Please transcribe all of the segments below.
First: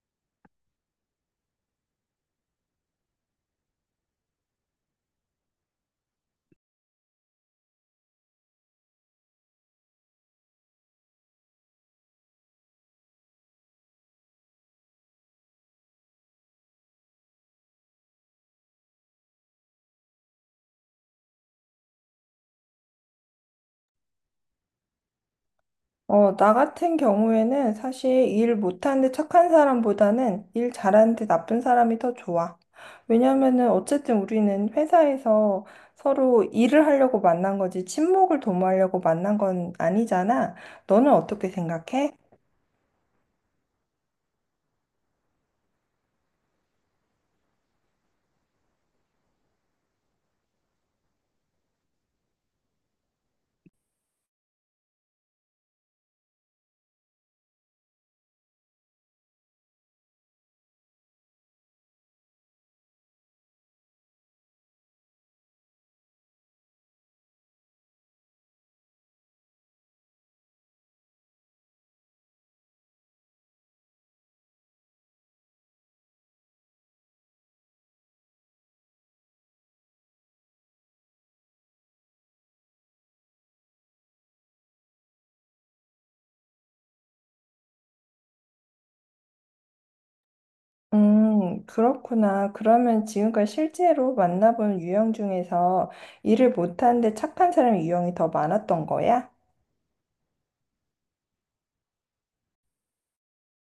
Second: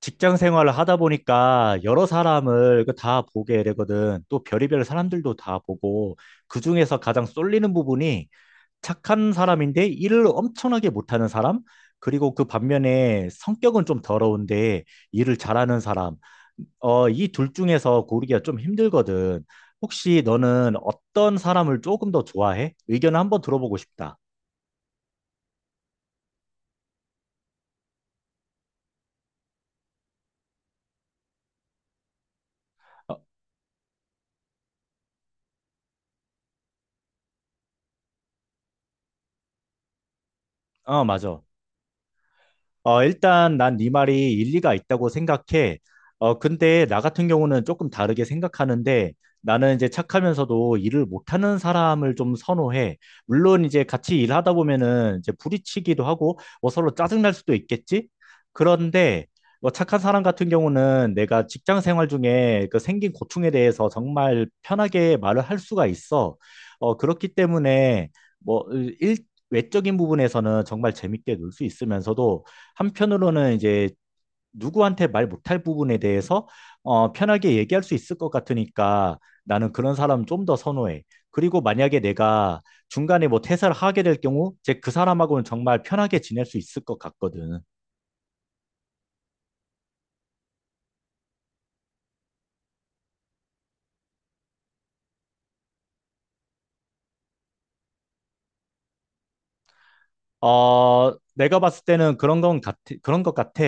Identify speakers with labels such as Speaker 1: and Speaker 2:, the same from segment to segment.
Speaker 1: 직장 생활을 하다 보니까 여러 사람을 그다 보게 되거든. 또 별의별 사람들도 다 보고 그중에서 가장 쏠리는 부분이 착한 사람인데 일을 엄청나게 못하는 사람, 그리고 그 반면에 성격은 좀 더러운데 일을 잘하는 사람. 이 둘 중에서 고르기가 좀 힘들거든. 혹시 너는 어떤 사람을 조금 더 좋아해? 의견을 한번 들어보고 싶다.
Speaker 2: 나 같은 경우에는 사실 일 못하는데 착한 사람보다는 일 잘하는데 나쁜 사람이 더 좋아.
Speaker 1: 어,
Speaker 2: 왜냐면은 어쨌든 우리는 회사에서 서로 일을 하려고 만난 거지 친목을 도모하려고 만난 건 아니잖아.
Speaker 1: 어,
Speaker 2: 너는
Speaker 1: 맞아.
Speaker 2: 어떻게 생각해?
Speaker 1: 일단 난 네 말이 일리가 있다고 생각해. 근데 나 같은 경우는 조금 다르게 생각하는데 나는 이제 착하면서도 일을 못하는 사람을 좀 선호해. 물론 이제 같이 일하다 보면은 이제 부딪히기도 하고 뭐 서로 짜증날 수도 있겠지? 그런데 뭐 착한 사람 같은 경우는 내가 직장 생활 중에 그 생긴 고충에 대해서 정말 편하게 말을 할 수가 있어. 그렇기 때문에 뭐 일, 외적인 부분에서는 정말 재밌게 놀 수 있으면서도 한편으로는 이제 누구한테 말 못할 부분에 대해서 편하게 얘기할 수 있을 것 같으니까 나는 그런 사람 좀 더 선호해. 그리고 만약에 내가 중간에 뭐 퇴사를 하게 될 경우, 이제 그 사람하고는 정말 편하게 지낼 수 있을 것 같거든.
Speaker 2: 그렇구나. 그러면 지금까지 실제로 만나본 유형 중에서 일을 못하는데 착한 사람 유형이 더 많았던 거야?
Speaker 1: 내가 봤을 때는 그런 것 같아.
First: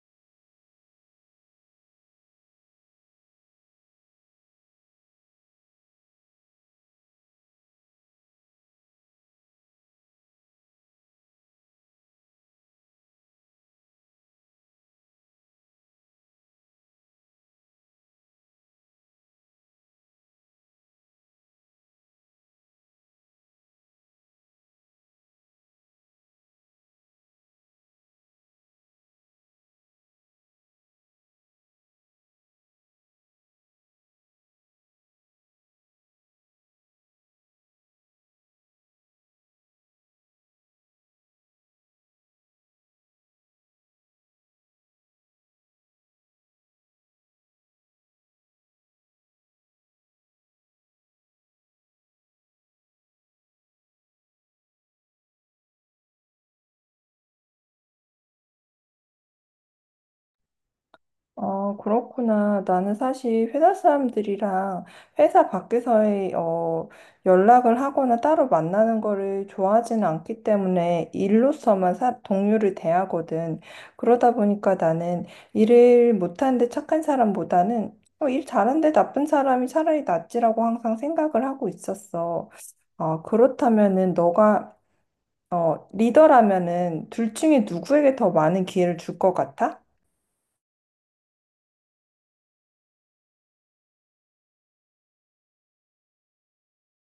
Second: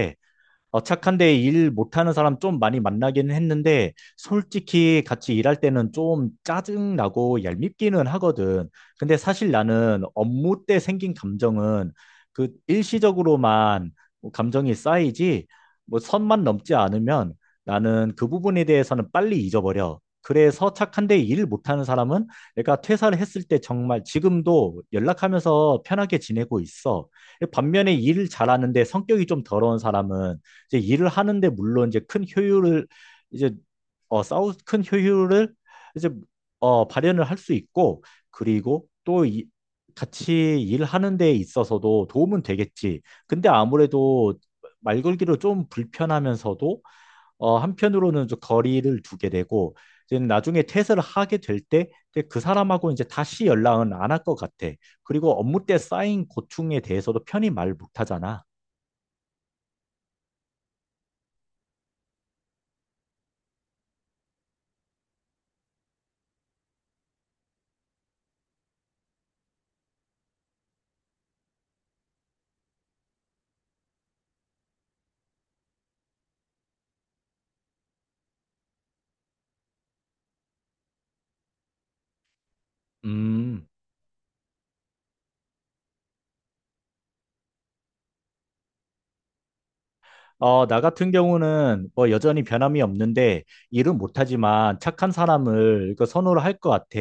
Speaker 1: 착한데 일 못하는 사람 좀 많이 만나긴 했는데, 솔직히 같이 일할 때는 좀 짜증나고 얄밉기는 하거든. 근데 사실 나는 업무 때 생긴 감정은 그 일시적으로만 뭐 감정이 쌓이지, 뭐 선만 넘지 않으면 나는 그 부분에 대해서는 빨리 잊어버려. 그래서 착한데 일 못하는 사람은 내가 퇴사를 했을 때 정말 지금도 연락하면서 편하게 지내고 있어. 반면에 일을 잘하는데 성격이 좀 더러운 사람은 이제 일을 하는데 물론 이제 큰 효율을 이제 어 싸우 큰 효율을 이제 발현을 할 수 있고 그리고 또 이, 같이 일하는 데 있어서도 도움은 되겠지. 근데 아무래도 말 걸기로 좀 불편하면서도 한편으로는 좀 거리를 두게 되고 이제 나중에 퇴사를 하게 될 때 그 사람하고 이제 다시 연락은 안 할 것 같아. 그리고 업무 때 쌓인 고충에 대해서도 편히 말 못하잖아.
Speaker 2: 그렇구나. 나는 사실 회사 사람들이랑 회사 밖에서의 연락을 하거나 따로 만나는 거를 좋아하지는 않기 때문에 일로서만 사, 동료를 대하거든. 그러다 보니까 나는 일을 못하는데 착한 사람보다는 일 잘하는데 나쁜 사람이 차라리 낫지라고 항상 생각을 하고 있었어. 어,
Speaker 1: 음.
Speaker 2: 그렇다면은 너가 리더라면은 둘 중에 누구에게 더 많은 기회를 줄 것 같아?
Speaker 1: 나 같은 경우는 뭐 여전히 변함이 없는데 일은 못하지만 착한 사람을 그 선호를 할 것 같아.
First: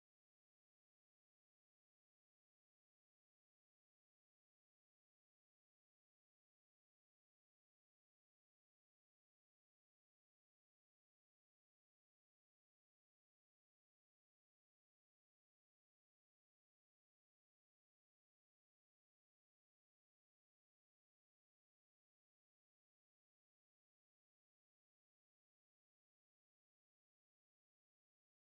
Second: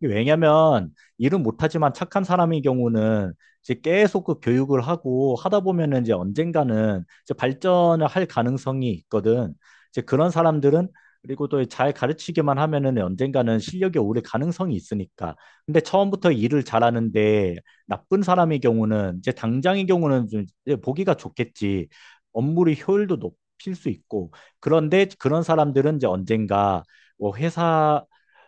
Speaker 1: 왜냐면 일은 못하지만 착한 사람의 경우는 이제 계속 그 교육을 하고 하다 보면은 이제 언젠가는 이제 발전을 할 가능성이 있거든. 이제 그런 사람들은 그리고 또 잘 가르치기만 하면은 언젠가는 실력이 오를 가능성이 있으니까. 근데 처음부터 일을 잘하는데 나쁜 사람의 경우는 이제 당장의 경우는 좀 이제 보기가 좋겠지. 업무의 효율도 높일 수 있고 그런데 그런 사람들은 이제 언젠가 뭐 회사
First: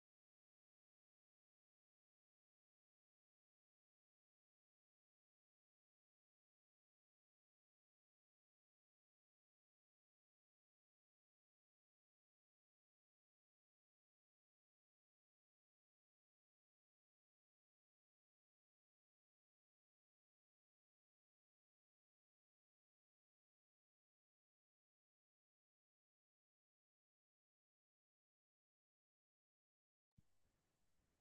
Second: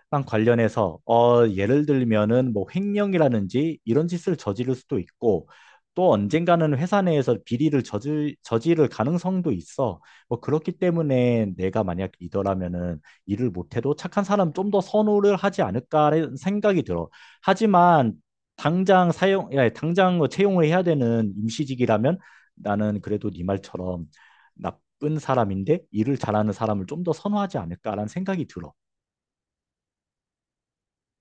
Speaker 1: 빵 관련해서 예를 들면은 뭐 횡령이라든지 이런 짓을 저지를 수도 있고 또 언젠가는 회사 내에서 저지를 가능성도 있어. 뭐 그렇기 때문에 내가 만약 리더라면은 일을 못해도 착한 사람 좀 더 선호를 하지 않을까라는 생각이 들어. 하지만 당장 뭐 채용을 해야 되는 임시직이라면 나는 그래도 네 말처럼 나쁜 사람인데 일을 잘하는 사람을 좀 더 선호하지 않을까라는 생각이 들어.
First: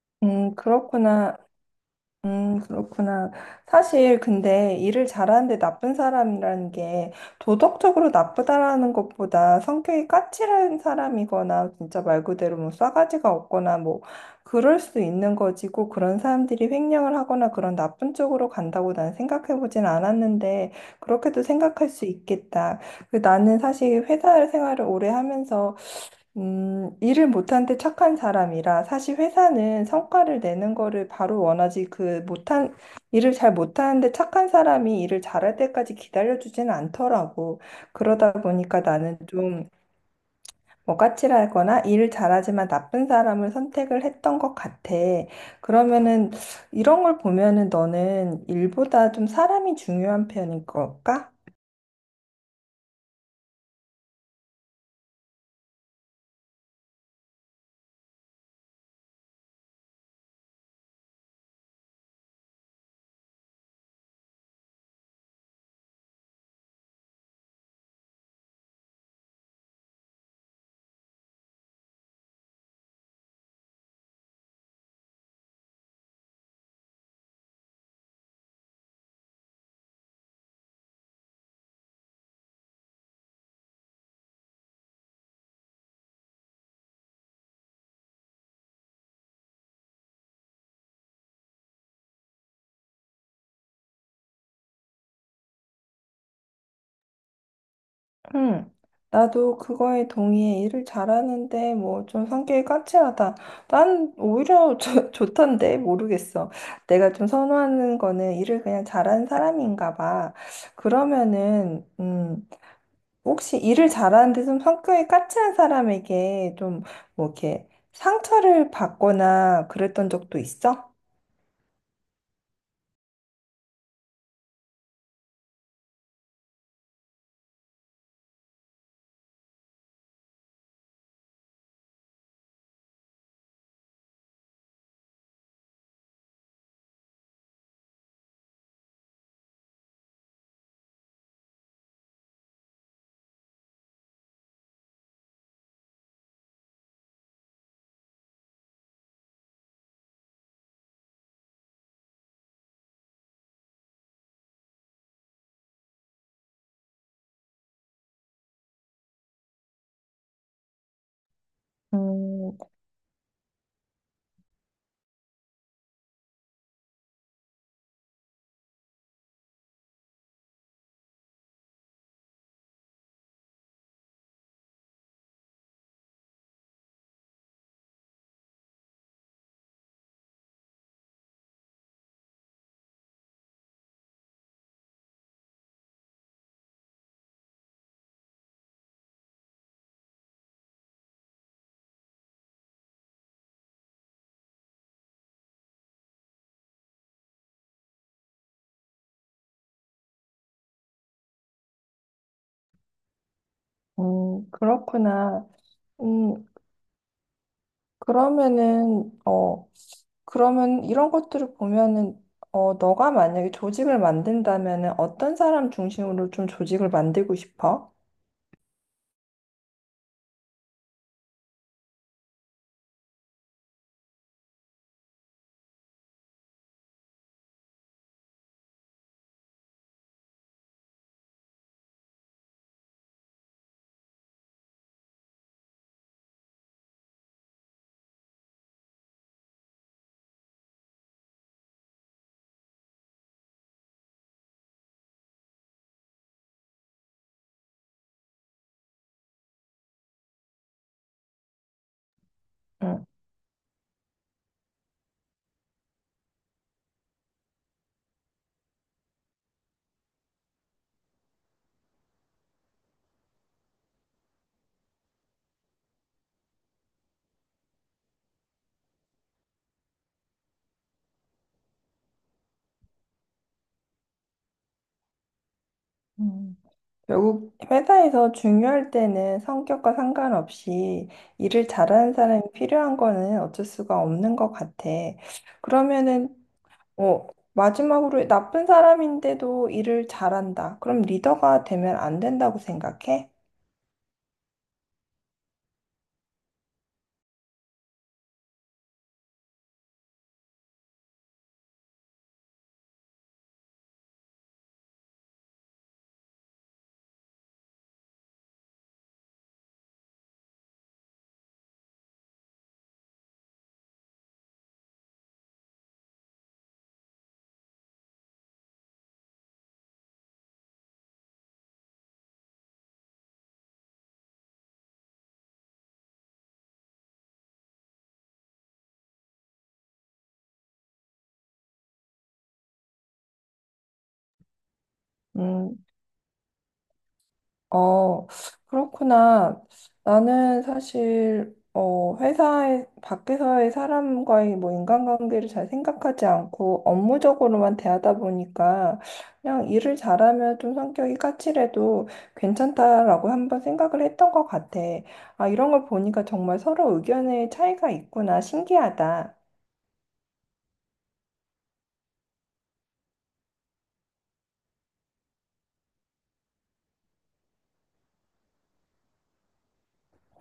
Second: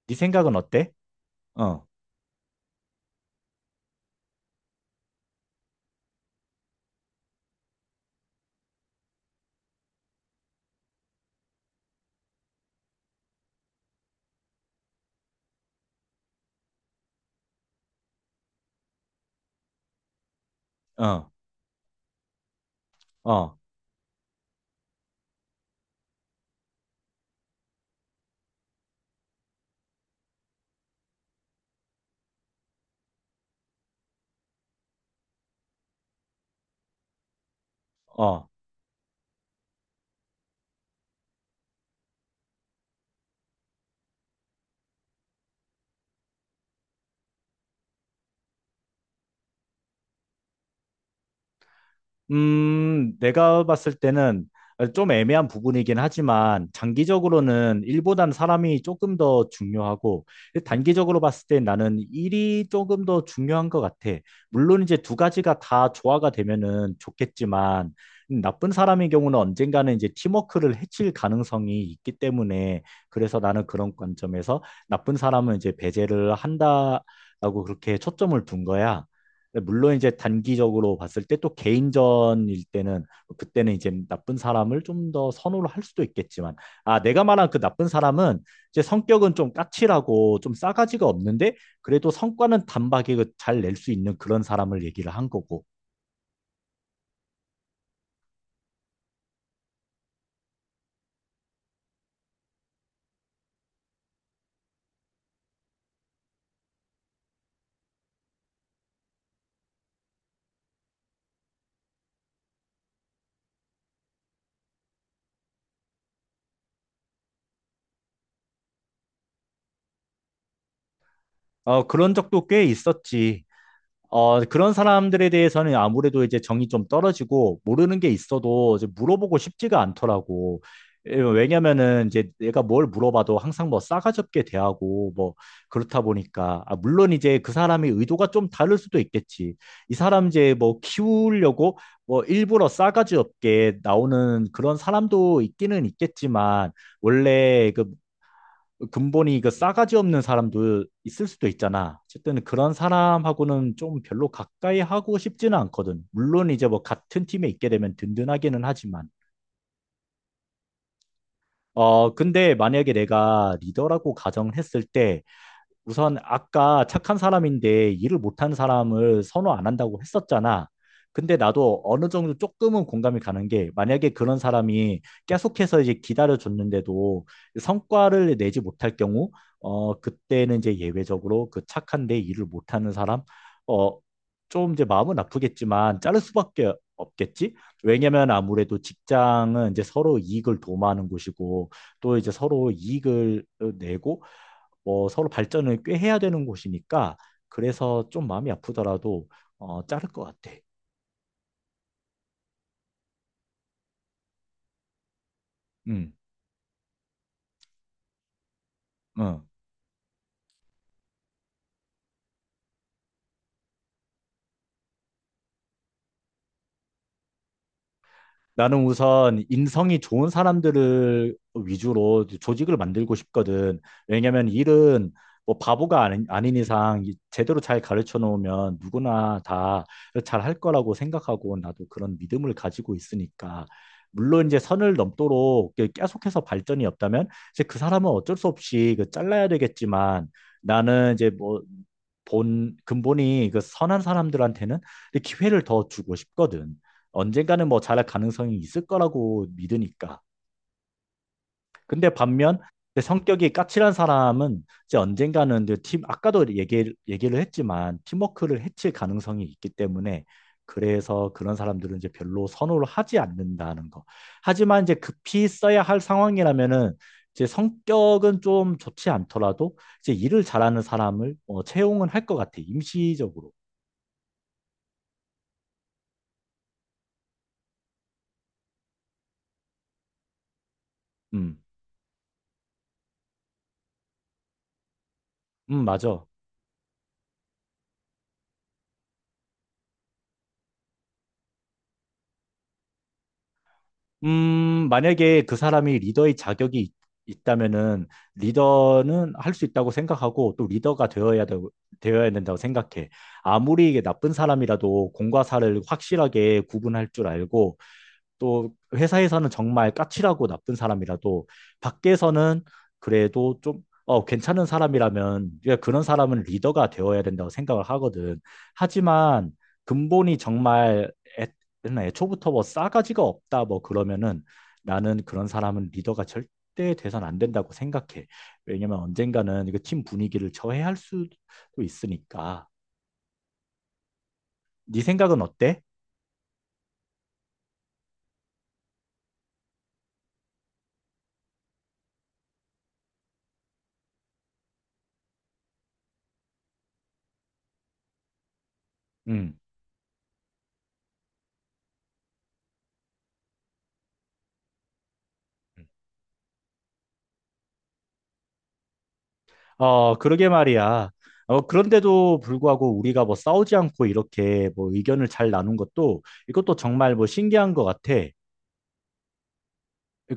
Speaker 1: 네 생각은 어때?
Speaker 2: 그렇구나.
Speaker 1: 어,
Speaker 2: 그렇구나. 사실 근데 일을 잘하는데 나쁜 사람이라는 게 도덕적으로 나쁘다라는 것보다 성격이 까칠한 사람이거나 진짜 말 그대로 뭐 싸가지가 없거나 뭐 그럴 수 있는 거지고 그런 사람들이 횡령을 하거나 그런 나쁜 쪽으로 간다고 난 생각해 보진 않았는데
Speaker 1: 어,
Speaker 2: 그렇게도 생각할 수 있겠다. 그
Speaker 1: 어,
Speaker 2: 나는 사실 회사 생활을 오래 하면서 일을 못한데 착한 사람이라 사실 회사는 성과를 내는 거를 바로 원하지 그 못한 일을 잘 못하는데 착한 사람이 일을 잘할 때까지 기다려주지는 않더라고. 그러다
Speaker 1: 어.
Speaker 2: 보니까 나는 좀 뭐 까칠하거나 일을 잘하지만 나쁜 사람을 선택을 했던 것 같아. 그러면은 이런 걸 보면은 너는 일보다 좀 사람이 중요한 편인 걸까?
Speaker 1: 내가 봤을 때는 좀 애매한 부분이긴 하지만 장기적으로는 일보단 사람이 조금 더 중요하고 단기적으로 봤을 때 나는 일이 조금 더 중요한 것 같아. 물론 이제 두 가지가 다 조화가 되면은 좋겠지만 나쁜 사람의 경우는 언젠가는 이제 팀워크를 해칠 가능성이 있기 때문에 그래서 나는 그런 관점에서 나쁜 사람은 이제 배제를 한다라고 그렇게 초점을 둔 거야. 물론 이제 단기적으로 봤을 때 또 개인전일 때는 뭐 그때는 이제 나쁜 사람을 좀 더 선호를 할 수도 있겠지만 아 내가 말한 그 나쁜 사람은 이제 성격은 좀 까칠하고 좀 싸가지가 없는데 그래도 성과는 단박에 그 잘낼 수 있는 그런 사람을 얘기를 한 거고
Speaker 2: 응, 나도 그거에 동의해. 일을 잘하는데, 뭐, 좀 성격이 까칠하다. 난 오히려 좋 좋던데, 모르겠어. 내가 좀 선호하는 거는 일을 그냥 잘하는 사람인가 봐. 그러면은, 혹시 일을 잘하는데 좀 성격이 까칠한 사람에게 좀, 뭐, 이렇게 상처를 받거나 그랬던 적도 있어?
Speaker 1: 그런 적도 꽤 있었지. 그런 사람들에 대해서는 아무래도 이제 정이 좀 떨어지고 모르는 게 있어도 이제 물어보고 싶지가 않더라고. 예, 왜냐면은 이제 내가 뭘 물어봐도 항상 뭐 싸가지 없게 대하고 뭐 그렇다 보니까 아, 물론 이제 그 사람의 의도가 좀 다를 수도 있겠지. 이 사람 이제 뭐 키우려고 뭐 일부러 싸가지 없게 나오는 그런 사람도 있기는 있겠지만 원래 그 근본이 그 싸가지 없는 사람도 있을 수도 있잖아. 어쨌든 그런 사람하고는 좀 별로 가까이 하고 싶지는 않거든. 물론 이제 뭐 같은 팀에 있게 되면 든든하기는 하지만. 근데
Speaker 2: 음,
Speaker 1: 만약에 내가 리더라고 가정했을 때 우선 아까 착한 사람인데 일을 못한 사람을 선호 안 한다고 했었잖아. 근데 나도 어느 정도 조금은 공감이 가는 게 만약에 그런 사람이 계속해서 이제 기다려줬는데도 성과를 내지 못할 경우, 그때는 이제 예외적으로 그 착한데 일을 못하는 사람, 어, 좀 이제 마음은 아프겠지만 자를 수밖에 없겠지? 왜냐면 아무래도 직장은 이제 서로 이익을 도모하는 곳이고 또 이제 서로 이익을 내고 뭐 서로 발전을 꽤 해야 되는 곳이니까 그래서 좀 마음이 아프더라도 자를 것 같아.
Speaker 2: 그렇구나. 음, 그러면은,
Speaker 1: 어.
Speaker 2: 어, 그러면 이런 것들을 보면은 어, 너가 만약에 조직을 만든다면은 어떤 사람 중심으로 좀 조직을 만들고 싶어?
Speaker 1: 나는 우선 인성이 좋은 사람들을 위주로 조직을 만들고 싶거든. 왜냐면 일은 뭐 바보가 아닌 이상 이- 제대로 잘 가르쳐 놓으면 누구나 다 잘 할 거라고 생각하고 나도 그런 믿음을 가지고 있으니까. 물론 이제 선을 넘도록 이렇게 계속해서 발전이 없다면 이제 그 사람은 어쩔 수 없이 그 잘라야 되겠지만 나는 이제 뭐 본 근본이 그 선한 사람들한테는 기회를 더 주고 싶거든. 언젠가는 뭐 잘할 가능성이 있을 거라고 믿으니까. 근데 반면
Speaker 2: 응.
Speaker 1: 근데 성격이 까칠한 사람은 이제 언젠가는 이제 팀 아까도 얘기를 했지만 팀워크를 해칠 가능성이 있기 때문에 그래서 그런 사람들은 이제 별로 선호를 하지 않는다는 거. 하지만 이제 급히 써야 할 상황이라면은 이제 성격은 좀 좋지 않더라도 이제 일을 잘하는 사람을 채용은 할 것 같아. 임시적으로.
Speaker 2: 음, 결국 회사에서 중요할 때는 성격과 상관없이
Speaker 1: 음,
Speaker 2: 일을 잘하는 사람이 필요한 거는 어쩔 수가 없는 것 같아.
Speaker 1: 맞아.
Speaker 2: 그러면은 어, 마지막으로 나쁜 사람인데도 일을 잘한다. 그럼 리더가 되면 안 된다고 생각해?
Speaker 1: 만약에 그 사람이 있다면은 리더는 할 수 있다고 생각하고 또 어야 된다고 생각해. 아무리 이게 나쁜 사람이라도 공과 사를 확실하게 구분할 줄 알고 또 회사에서는 정말 까칠하고 나쁜 사람이라도 밖에서는 그래도 좀 괜찮은 사람이라면 그러니까 그런 사람은 리더가 되어야 된다고 생각을 하거든. 하지만 근본이 정말 애, 맨날 애초부터 뭐 싸가지가 없다 뭐 그러면은 나는 그런 사람은 리더가 절대 돼선 안 된다고 생각해. 왜냐면 언젠가는 이거 팀 분위기를 저해할 수도 있으니까. 네 생각은
Speaker 2: 음,
Speaker 1: 어때?
Speaker 2: 어, 그렇구나. 나는 사실, 어, 회사에, 밖에서의 사람과의 뭐 인간관계를 잘 생각하지 않고 업무적으로만 대하다 보니까
Speaker 1: 음.
Speaker 2: 그냥 일을 잘하면 좀 성격이 까칠해도 괜찮다라고 한번 생각을 했던 것 같아. 아, 이런 걸 보니까 정말 서로 의견의 차이가 있구나. 신기하다.
Speaker 1: 그러게 말이야. 그런데도 불구하고 우리가 뭐 싸우지 않고 이렇게 뭐 의견을 잘 나눈 것도 이것도 정말 뭐 신기한 것 같아.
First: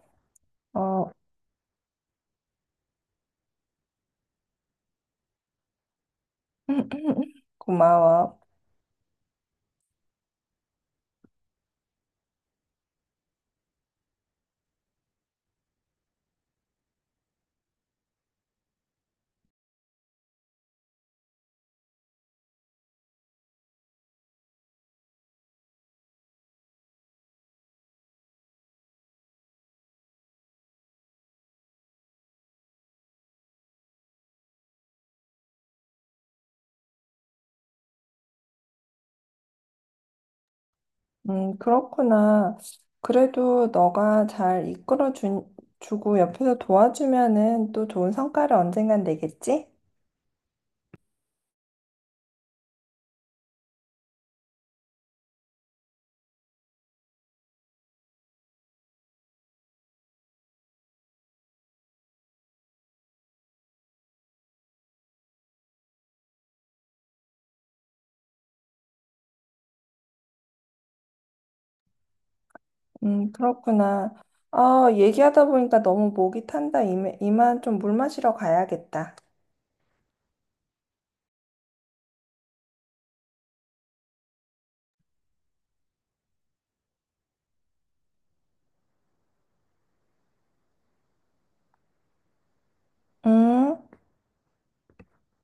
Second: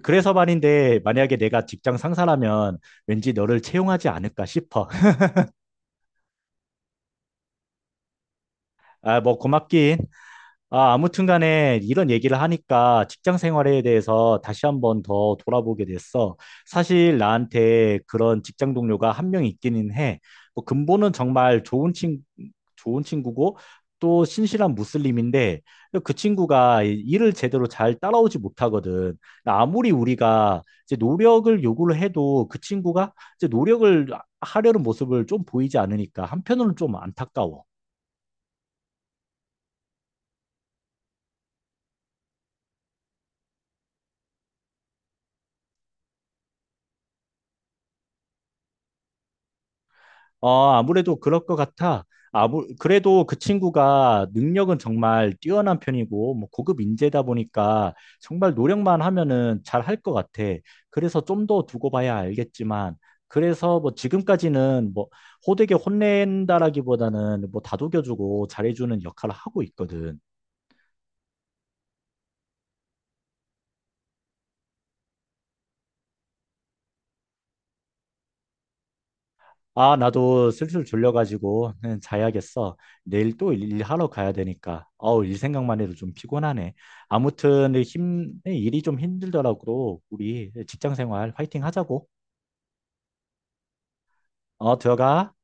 Speaker 1: 그래서 말인데
Speaker 2: 어,
Speaker 1: 만약에 내가 직장 상사라면 왠지 너를 채용하지 않을까 싶어.
Speaker 2: 고마워.
Speaker 1: 아, 뭐 고맙긴. 아, 아무튼 간에 이런 얘기를 하니까 직장 생활에 대해서 다시 한번 더 돌아보게 됐어. 사실 나한테 그런 직장 동료가 한 명 있기는 해. 뭐 근본은 정말 좋은 친구고 또 신실한 무슬림인데 그 친구가 일을 제대로 잘 따라오지 못하거든. 아무리 우리가 이제 노력을 요구를 해도 그 친구가 이제 노력을 하려는 모습을 좀 보이지 않으니까 한편으로는 좀 안타까워.
Speaker 2: 그렇구나. 그래도 너가 잘 주고 옆에서 도와주면은 또 좋은 성과를 언젠간 내겠지?
Speaker 1: 아무래도 그럴 것 같아. 그래도 그 친구가 능력은 정말 뛰어난 편이고, 뭐 고급 인재다 보니까 정말 노력만 하면은 잘 할 것 같아. 그래서 좀 더 두고 봐야 알겠지만, 그래서 뭐 지금까지는 뭐 호되게 혼낸다라기보다는 뭐 다독여주고 잘해주는 역할을 하고 있거든.
Speaker 2: 그렇구나. 아, 얘기하다 보니까 너무 목이 탄다. 이만 좀 물 마시러 가야겠다.
Speaker 1: 아, 나도 슬슬 졸려가지고 그냥 자야겠어. 내일 또 일- 하러 가야 되니까. 어우, 일 생각만 해도 좀 피곤하네. 일이 좀 힘들더라고. 우리 직장 생활 화이팅 하자고.
Speaker 2: 음.
Speaker 1: 들어가.